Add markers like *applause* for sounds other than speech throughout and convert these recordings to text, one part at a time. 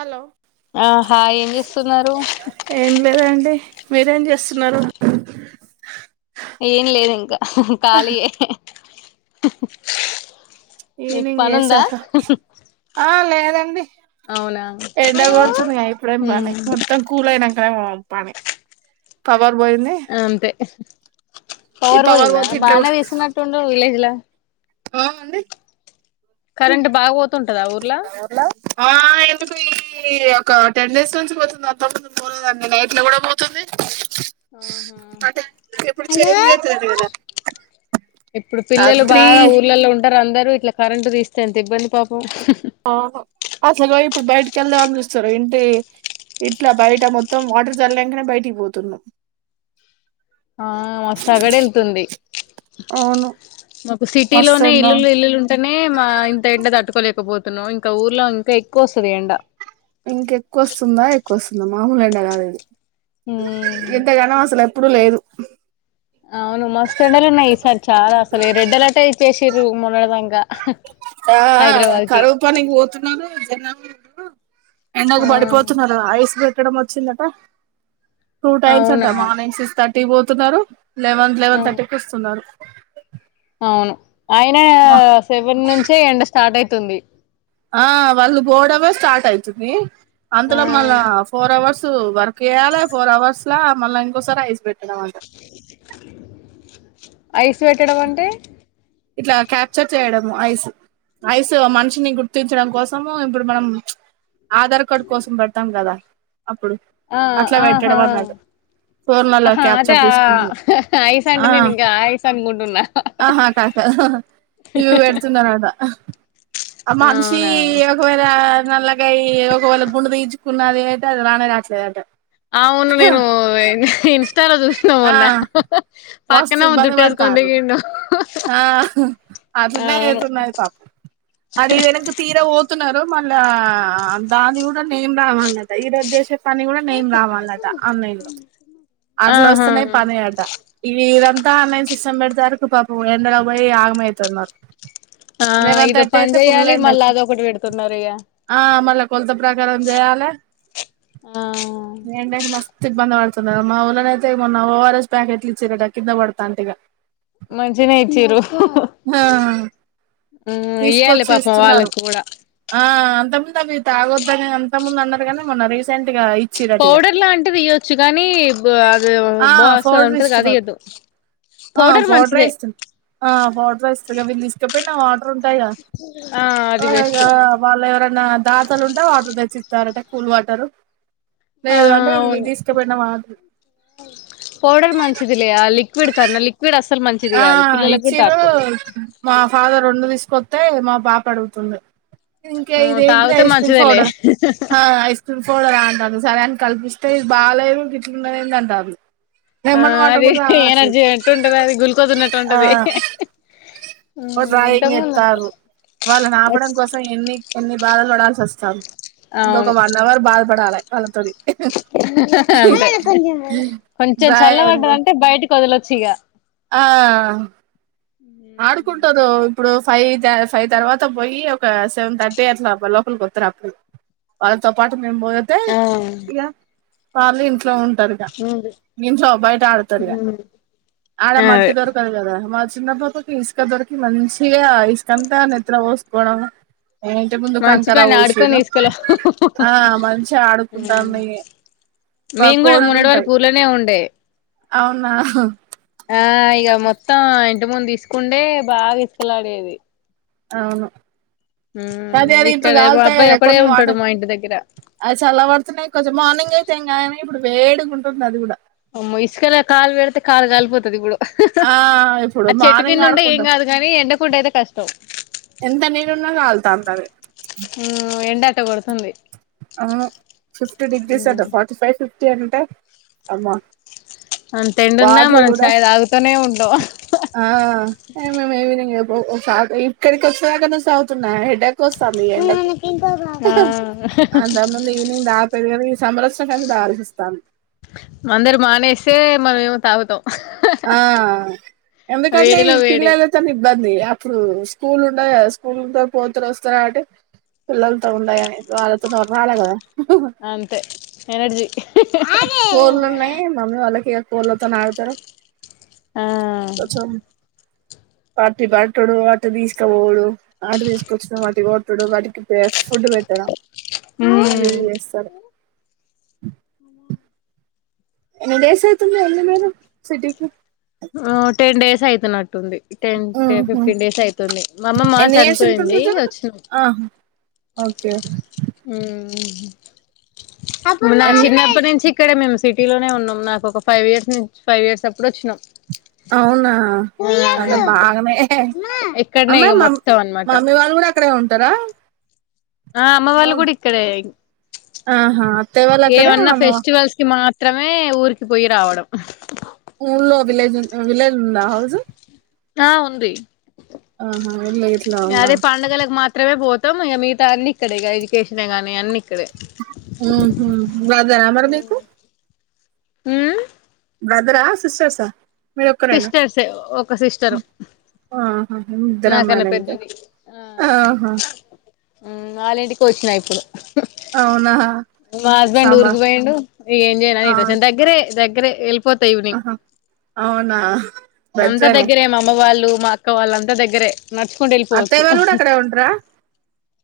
Hello ఆహా ఏం చేస్తున్నారు ఎం లేదండి మీరేం చేస్తున్నారు ఏం లేదు ఇంక కాళీయే ఈవినింగ్ చేశార ఆ లేదండి అవునా ఎండ కొడుతుంది గా ఇప్పుడేం ఉమ్ పని మొత్తం కూల్ అయినాకనే పని పవర్ పోయింది అంతే ఈ పవర్ పోయింద పోతే ఇంట్లో బానే తీస్తున్నట్టుండు విలేజ్ల ఆ అండి కరెంట్ బాగ పోతుంటద ఊర్ల *unintelligible* ఆ ఎందుకు ఇ ఒక టెన్ డేస్ నుంచి పోతుంది ఆ పక్క పోలేదండి నైట్ లో కూడ పోతుంది అంటే ఇప్పుడు హలో చేంజ్ *unintelligible* కద ఇప్పుడు పిల్లలు బాగా ఊర్లలో ఉ *unintelligible* అందరూ ఇట్ల కరెంట్ తీస్తే ఎంత ఇబ్బంది పాపం అవును అసలు ఇప్పుడు బయటికి వెళ్దమని *unintelligible* ఇంటి ఇట్ల బయట మొత్తం వాటర్ చల్లే *unintelligible* బయటికి పోతున్న ఆ మస్తు *unintelligible* వెళ్తుంది అవును మాకు మస్తు సిటీలోనే ఎండ ఇల్లులు ఇల్లులు అనే మా ఇంత ఎండ తట్టుకోలేకపోతున్నాం ఇంకా ఊర్లో ఇంక ఎక్కువ వస్తది ఎండ ఇంకెక్కువ వస్తుంద ఎక్కువ వస్తుంద మామూలే *unintelligible* కాదు ఇది ఉమ్ ఇంతగనం అసలు ఎ ఎప్పుడు లేదు అవును మస్తు ఎండలు ఉన్నాయి సారి చాల అసలు రెడ్ అలర్ట్ ఇచ్చేసిరు మొన్నడదాంక ఆ ఆ కరవు పనికి పోతున్నాను *unintelligible* ఎండకు ఆ పడిపోతున్నారు ఐస్ పెట్టడం వచ్చిందట టూ టైమ్స్ అవునా అంట మార్నింగ్ సిక్స్ థర్టీ పోతున్నారు లెవెన్ ఆ లెవెన్ థర్టీకి వస్తున్నారు అవును ఆయనే *unintelligible* సెవెన్ నుంచే ఎండ స్టార్ట్ అయితుంది ఆ వాళ్ళు పోవడమే స్టార్ట్ అయితుంది ఆ అంతలోపు మళ్ళ ఫోర్ అవర్స్ వర్క్ చేయ్యాలి ఫోర్ అవర్స్ ల మళ్ళీ ఇంకోసారి ఐస్ పెట్టనాం అ ఐస్ పెట్టడం అంటే ఇట్ల క్యాప్చర్ చేయడము ఐస్ ఐస్ మనిషిని గుర్తించడం కోసము ఇప్పుడు మనం ఆధార్ కార్డు కోసం పెడతాం కద అప్పుడు ఆ అట్లా ఆహా పెట్టడం అన్నట్టు ఫోన్లలో ఆహా అదే క్యాప్చర్ తీసుకుంటున్నా ఆ ఐస్ అంటే నేను ఇంక ఆ ఐస్ అనుకుంటున్న ఆహా క *unintelligible* ఇవి పెడుతుందినమాట ఆ మనిషి అవునా ఒకవేళ నల్లగ ఒకవేళ *unintelligible* దించుకున్నది అయితే అది రానే రావట్లేదట అవును నేను ఇన్స్టాలో చూస్ ఆ *unintelligible* మస్తు పక్కనే ఇబ్బంది పడతారు *unintelligible* ఆ అట్లనే అయితునాయి *unintelligible* అది ఈ వెనక తీర పోతున్నారు మళ్ళా దాని కూడా నేం రావన్నట ఈ రజ చేసే పని కూడా నేం రావాలట ఆన్లైన్ లో అట్లో ఆహా వస్తున్నాయి పని అట ఇ ఇదంతా ఆన్లైన్ సిస్టమ్ పెడతారు పాప ఎండల పోయి ఆగమవుతున్నారు ఆ లెవెన్ ఇదో థర్టీ పని అయితే ఫుల్ చెయ్యాలి ఎండ్ మళ్ళీ అవుతుంది అదొకటి పెడుతున్నారు ఇగా ఆ మళ్ళీ కొలత ప్రకారం చేయాలా ఆ ఇబ్బంది పడుతుంది కదా మా ఊళ్ళన అైతే మొన్న ఓఆర్ఎస్ ప్యాకెట్లు ఇచ్చారు కింద పడతాంటే ఇక మంచిన ఇచ్చరు ఇవయ్యాలి తీసుకొచ్చి పాపం ఇస్తున్నారు వాళ్ళకి కూడా ఆ అంత ముందు అవి తాగొద్దాని అంత ముందు అన్నారు కానీ మొన్న రీసెంట్ గా ఇచ్చిరట ఇగ పౌడర్ లాంటిది ఇయ్యొచ్చు కానీ అది ఆ బాస పౌడర్ ఉంటది అది ఇస్తున్నారు అదు ఆ పౌడర్ పౌడరే మంచిదే ఇస్తున్నారు ఆ వాటర్ వస్తు వీళ్ళు తీసుకపోయినా వాటర్ ఉంటాయా ఆ అది బెస్ట్ వాళ్ళు ఎవరైనా దాతలు ఉంటే వాటర్ తెచ్చిస్తారట కూల్ వాటర్ ఆ లేదు అంటే విల్ అవును తీసుకుపోయిన మా పౌడర్ మంచించిది లేక్విడ్ కన్నా లిక్విడ్ అసలు మంచిది ఆ కాదు పిల్లలకుకి కూడా ఇచ్చిరు తప్ప వద్దు మా ఫాదర్ రెండు తీసుకొస్తతే మా పాప అడుగుతుంది ఇంక ఆ ఇదేంటిది తాగితే ఐస్ క్రీమ్ మంచిదేలే పౌడర్ ఆ ఐస్ పోడరా అంటంది సరే అని కల్పిస్తే ఇది బాగాలేదు పిట్నేందింట అంటది ఆ అది ఎనర్జీ ఎట్టు ఉంటది అది గ్లూకోజ్ ఉన్నట్టు ఆ ఉంటది డ్రాయింగ్ ఇంతకు ముందు ఉండే ఇస్తారు వాళ్ళ నాపడం కోసం సో ఎన్ని ఎన్ని బాధలు పడాల్సి వస్తాదీ అవును ఇంకొ వన్ అవర్ బాధపడాలి వాళ్ళతోని ఆహా కొంచెం చల్ల డ్రాయింగ్ పడ్డదాంటే ట బయటికి వదలొచ్చు ఇగ ఆ ఉ ఆడుకుంటారు ఇప్పుడు ఫైవ్ ఆ ఫైవ్ తర్వాత పోయి ఒక సెవెన్ థర్టీ అట్లా లోపలికి వచ్చ ఇ అప్పుడు వాళ్ళతో పాటు మేము పోగితే ఆ ఇక వాళ్ళు ఇంట్లో ఉంటరు ఉంది ఇంట్లో బయట ఆడుతరు ఇగ ఆడ అదే మట్టి దొరుకు కదా మా చిన్న ప ఇసుక దొరికి మంచిగా ఇసుకంతా నెత్తిల పోసుకోవడం ఇంటి ముందు మంచి కంకారా పని ఆడుకొని పోషిర్రు తీసుకెళ్ళ ఆ మంచిగా ఆదుకుంటుంది మాక్కోళ్లుంటాయి ఇట్లనే ఉండే అవునా ఆ ఇగా మొత్తం ఇంటి ముందు ఇసుకుంటే బాగా ఇసుకలాడేది అవును అదే అది ఇప్పుడు ఇక్కడ మా అబ్బాయి ఒకడే ఉంటాడు మా ఇంటి దగ్గర అది చల పడుతున్నయి కొంచెం మార్నింగ్ అయితే ఏం కాదు గని ఇప్పుడు వేడిగా ఉంటుంది అది కూడా అమ్మో ఇసుకల కాలు పెడితే కాలు కాలిపోతది ఇప్పుడు హహ ఆ ఇప్పుడు ఆ చెట్టు మార్నింగ్ కింద ఉంటె ఏం ఆడుకుంటాం కాదు కాని ఎండపూట అయితే కష్టం ఎంత నీడున్న కళ్తద్ని అది ఉ ఎండట కొడుతుంది అవును ఫిఫ్టీ డిగ్రీస్ ఆట ఫార్టీ ఫైవ్ ఫిఫ్టీ అంటే అమ్మ అంత ఎండున్న మనం చాయ్ తాగుతనే ఉంటాం ఆ ఏ ఇక్కడికి వస్తినాకన్నా సాగుతున్నా హ వొస్తంది ఈ ఎండకు ఆ అంతకుముందు ఈవినింగ్ తగకపోయేది గని ఈ సమ్మర్ వచ్చిన గాని గాలోస్తంది అందరు మానేస్తే మనమేమో తాగుతాం ఆ ఎందుకండి వేడిలో వేడి పిల్లలు తని ఇబ్బంది అప్పుడు స్కూల్ ఉండయి గద స్కూల్ పోతారు వస్తారా కాబట్టి పిల్లలతో ఉండాయని వాళ్ళతోనీ మొహమాటం కదా అంతే ఎనర్జీ కోల్లున్నాయి మమ్మీ వాళ్ళకి కోళ్లతోనే ఆగుతారు చ చ్ పాటినీ పటడు అటు తీసుకపోవుడు ఆటో తీసుకొచ్చిన వాటిని కొట్డుడు వాటికి ఫుడ్ పెట్టడం అవి ఇవి మ్మ్ చేస్తారు ఎన్ని డేస్ అవుతుంది వెళ్ళి మరీ సిటీకి ఆ టెన్ డేస్ అయితునట్టుంది టెన్ ఉహు ఫిఫ్టీన్ డేస్ అయితుంది మా అమ్మమ్మ ఎన్ని ఇయర్స్ ఉంటుంది చనిపోయింది ఇతను వచ్చినా ఆహా ఓకే ఉమ్ నా ఎన్ని చిన్నప్పటి నుంచి ఇక్కడ మేము సిటీలోనే ఉన్నాం నాకు ఒక ఫైవ్ ఇయర్స్ నుంచి ఫైవ్ ఇయర్స్ అప్పుడు వచ్చినా అవునా అంటే బాగమే ఇక్కడనే అమా ఇక మ మొత్తం అనమాట మమ్మీ వాళ్ళు కూడా ఇక్కడే ఉంటారా ఆ అమ్మ వాళ్ళు కూడా ఇక్కడే ఆహా అత్తయ్య వాళ్ళు అక్కడ ఏవన్నా అమ్మ ఫెస్టివల్స్ కి మాత్రమే ఊరికి పోయి రావడం ఊల్లో విలేజ్ ఉ విలేజ్ ఉందా హౌజు ఆ ఉంది ఆహా ఇల్లు ఇట్లా ఉందా అదే పండుగలకు మాత్ త్రమే పోతాం ఈ మిగాతవన్ని ఇక్కడే ఎడుకేషనే గానీ అన్ని ఇక్కడే ఉహు బ్రదరా మరి మీకు ఉ బ్రదరా, సిస్టర్సా మీరు ఒక్కరేనా సిస్టర్సే ఒక సిస్టరు ఆహా నాకన్నా ముద్రామాల ఇంక పెద్దది ఆహా ఉమ్ వాళ్ళింటికే వచ్చినా ఇప్పుడు అవునా మా హస్బెండ్ సాంబా ఊరికి పోయిండు ఇ ఏం చేయాల అని ఆ ఇటు వచ్చా దగ్గరే దగ్గరే వెళ్ళిపోతా ఇవి అవునా అంత బెటరేలే దగ్గరే మా అమ్మ వాళ్ళు మా అక్క వాళ్ళు అంత దగ్గరే నడుచుకుంటూ వెళ్ళిపోవచ్చు అత్తయ్య వాళ్ళు కూడా అక్కడే ఉంటారా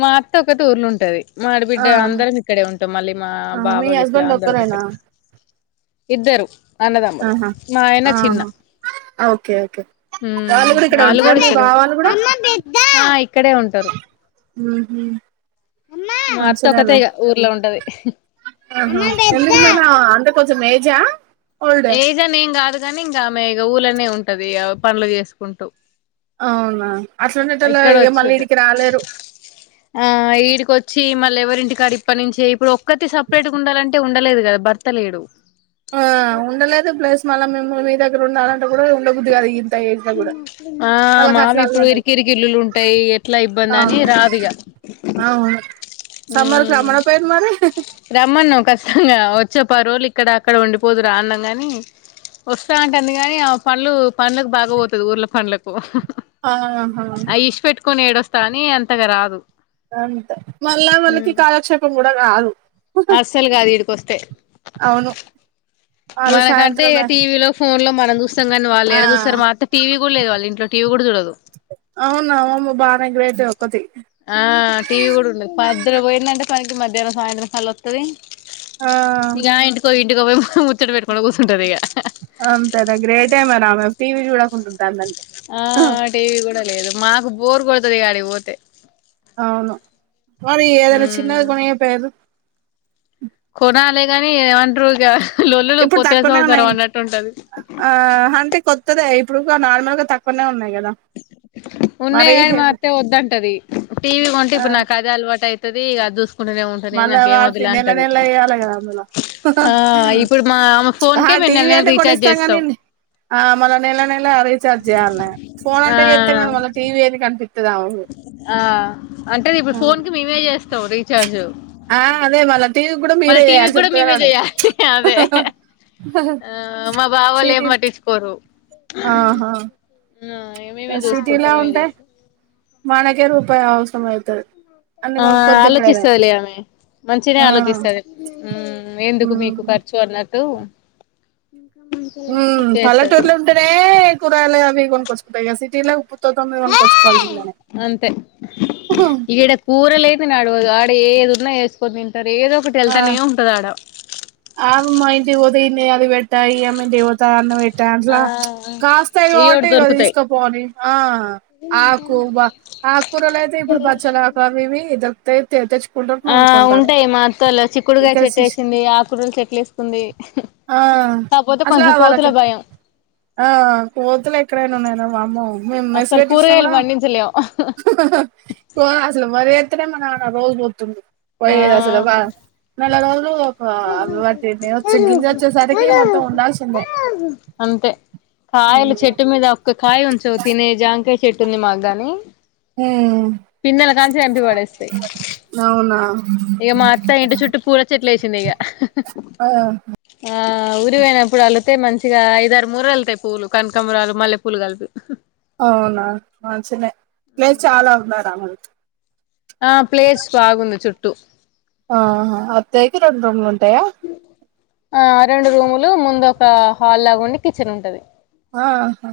మా అత్త ఒకటి ఊర్లో ఉంటది మా ఆడి ఆ బిడ్డ అందరం ఇక్కడే ఉంటాం మళ్ళీ మా ఆ, మీ బావ గిట్లా హస్బెండ్ అందరం ఒక్కరేనా ఇక్కడే ఇద్దరు అన్నదమ్ములు ఆహా మా ఆయన చిన్న ఆహా ఓకే ఓకే ఉమ్ వాళ్ళు కూడా ఇక్కడ ఆళ్ళు ఉంటారా కూడా మీ బావా వాళ్ళు కూడా ఇక్కడే ఆ ఇక్కడే ఉంటారు ఉహు మా అవును అత్త ఒకతే సరేలే ఇగ ఊర్లో ఉంటది ఆహా ఎందుకు మామ అంత కొంచెం ఏజా ఓల్డ్ ఏజ్ అని ఏం కాదు గానీ ఇంకా ఆమె ఇక ఊళ్ళనే ఉంటది అవు పనులు చేసుకుంటూ అవునా అట్లా ఉండేటోళ్లు ఇక్కడ ఏ మళ్ళీ వచ్చుంటది ఇడికి రాలేరు ఆ ఈడికొచ్చి మళ్ళీ ఎవరింటి కాడ ఇప్పటి నుంచే ఇప్పుడు ఒక్కత్తి సపరేట్గా ఉండాలంటే ఉండలేదు కదా భర్త లేడు ఆ ఉండలేదు ప్లస్ మళ్ళీ మేము మీ దగ్గర ఉండాలంటే కూడా ఉండబుద్ధి కాదు ఇంత ఇంట్లొ గూడా ఆ మావి ఇప్పుడు ఇరికిరికిల్లులు ఉంటాయి ఎట్లా ఇబ్బంది అని అవును రాదిగ అవును సమ్మర సమ్మ అయిపోయింది మరి రమ్మన్నాం ఖష్టంగా వచ్చి ఒ పది రోజులు ఇక్కడ అక్కడ ఉండిపోదు రా అన్నాం గాని వస్తా అంటాంది గాని ఆమె పన్లు పన్ల కు బాగా పోతది ఊర్ల పన్లకు ఆహా అయి ఇష్డిపెట్టుకొని ఏడొస్తా అని అంతగా రాదు అంతే మళ్ళా వొళ్ళకి కాలక్షేపం కూడా కాదు అస్సలు కాదు ఈడకొస్తే అవును వాళ్ళు మనకంటే సాయంత్రమే టీవీ లో ఫోన్ లో మనం చూస్తాం కానీ వాళ్ళు ఆ ఎడ చూస్తారు మాత్రం టీవ గూడలేదు వాళ్ళ ఇంట్లోటీవీ కూడా చూడదు అవును అమ్మమ్మ బానే గ్రేట్ ఒక్కత్తి ఆ టీవీ గూడా ఉండదు పొద్దు న పోయిందంటే పనికి మధ్యాహ్నం సాయంత్రం క అలా స్తుంది ఆ ఇక ఆ ఇంటికో ఈ ఇంటికో పోయి ముచ్చట పెట్టుకుంట కూర్సుంటది ఇక అంతే గ గ్రేటే మరి ఆమె టీవీ చూడకుండా ఉంటాంది ఆ టీవీ కూడా లేదు మాకు బోర్ కొడతది ఆడికి పోతే అవును మరి ఏదైనా ఉమ్ చిన్నది కొనియపోయార్రు కొనాలేగాని ఏమంటారు ఇక ల్లొల్లులు ఇప్పుడు తక్కువనే పొత్తేసంసారం ఉన్నాయి అన్నట్టు ఉంటది ఆ అంటే కొత్తదే ఇప్పుడు ఇక నార్మల్గా తక్కువనే ఉన్నాయి కదా ఉన్నాయి మరి గాని మా హెవీ అత్తే వద్దంటది టీవీ కొంటే ఆ ఇప్పుడు నాకు అది ది అలవాటు అయితది అది చూసుకుంటెనేమో మళ్ళ వాడితే నెల నెలా ఏయలా కదా అందులో ఆ ఇప్పుడు మా ఆమె ఫోన్ ఆ కే మేము నెల టీవీ నెల అంటే కొని రీఛార్జ్ ఇస్తాం కాని చేస్తాం ఆ మళ్ళ నెల నెల రీచార్జ్ చేయాలన్నె ఫోన్ ఆ అంటే చెత్తాం కానీ మళ టీవీ ఎందుకు అనిపి ఆ అంటే ఇప్పుడు ఫోన్ కి మేమే చేస్తాం రీచార్జ్ ఆ అదే మళ్ళా టీవీ గ్గూడా మీరే ఏయాలె కూడా మేమే చెప్తున్నారు చెయాలి అదే ఆ మా బావోళ్ళ ఏం పట్టిచ్చుకోరు ఆ హా ఆ మేమే చూసుకుంటాం మే చేసుకుం మనకే రూపాయి అవసరం అయితది అన్ని ఆ కొనుక్కొని తినుడేనా ఆలోచిస్తదిలె ఆమె మంచినె ఆ ఆలోచిస్తంది ఎందుకు మీకు ఉమ్ ఖర్చ ర్చు అన్నట్టు చెస్తది లే కూరగాయలు అవి కొనుకొచ్చుకుంట ఇగ సిటీ లో మొత్ మొత్తం అన్ని కొనుక్కోచ్చు కోవలసిందెనె కూరలే తినడు ఇగ ఆడ ఏదున్నా ఏసుకొని తింటారు ఏదో ఒకటి వెళ్తానే ఉంటుంది ఆడ ఆమ్మ ఇంటి కి పోతే ఈడన్నె అవి పెట్ట ఈ అమ్మ ఇంటికి పోతె అన్న ఆ అంట్లా కాస్తయి ఏయోటి కాబట్టి ఇవొ దొరుకుతాయి తీసకపో ఆని. ఆ ఆకు బ ఆకుకూరలు అయితే ఇప్పుడు బచ్చలాకవి ఇవి ధోరుకుతయి తెచ్చుకుంటారు ఆ నూరుకుంటారు ఉంటయి మా అత్తలో చిక్కుడుకాయ ఇక్కడ చెట్టె శిష్ సింది ఆక్కూరలు చెట్లు వేస్కుంది ఆ కాపోతే అట్లా కొంచెం కోతుల వాళ్ళకి భయం ఆ కోతులు ఎక్కడైనా ఉన్నాయిర వామ్మ మేము మెస్ అస్సలు పెట్టిచ్చిన కూరగాయలు కూడా పండించలేం ఆ అసలు మరి చెప్తునెఉన్నవ్ మనం ఏవన్న రోజు పోతుండు ఆ పొయ్యెది అసలు వా నెలారోజులు పా వాటిని వచ్చే గింజ వచ్చేసరికి మొత్తం ఉండాల్సిందే అంతే కాయలు చెట్టు మీద ఒక్క కాయ ఉంచవు. తినే జాంకాయ చెట్టుంది మాకు గాని హ్మ్మ్ పిందెలు కాసి ఎంపి పడేస్తాయ్ అవునా ఇగ మా అత్తా ఇంటి చుట్టూ పూల చెట్లేసిందిగా ఆ ఆ ఊరు పోయినప్పుడల్లితే మంచిగా ఐదారు ముూర వెళ్తాయి పూలు కనకాంబరాలు, మల్లె పూలు కలిపి అవునా మంచినే లే చాలా ఉన్నారు అమ ఆ ప్లేస్ బాగుంది చుట్టూ ఆహా అత్తయ కి రెండు రూమ్లుంటాయా ఆ రెండు రూములు ముందొక హాల్ లాగుండి కిచెన్ ఉంటది. ఆ హా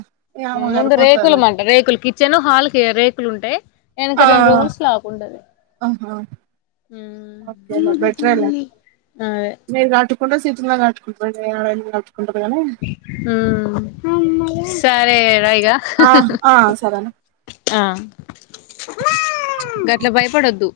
ముందు రేకులు అంట రేకులు కిచెన్ హాల్ కి రేకులుంటాయ్ ఆ వెనుక రెండూ రూమ్లు స్లాప్ వుంటది ఆహా ఆ ఓకేలే బెటరేలే అదే మీరు దట్టుకుంటారు సీతులా కట్టుకుంటారు మీ ఆడ కట్టుకుంటారు గానీ మ్మ్ సరే రైగా ఆహ్ ఆ సరేన ఆ గట్లా భయపడొద్దు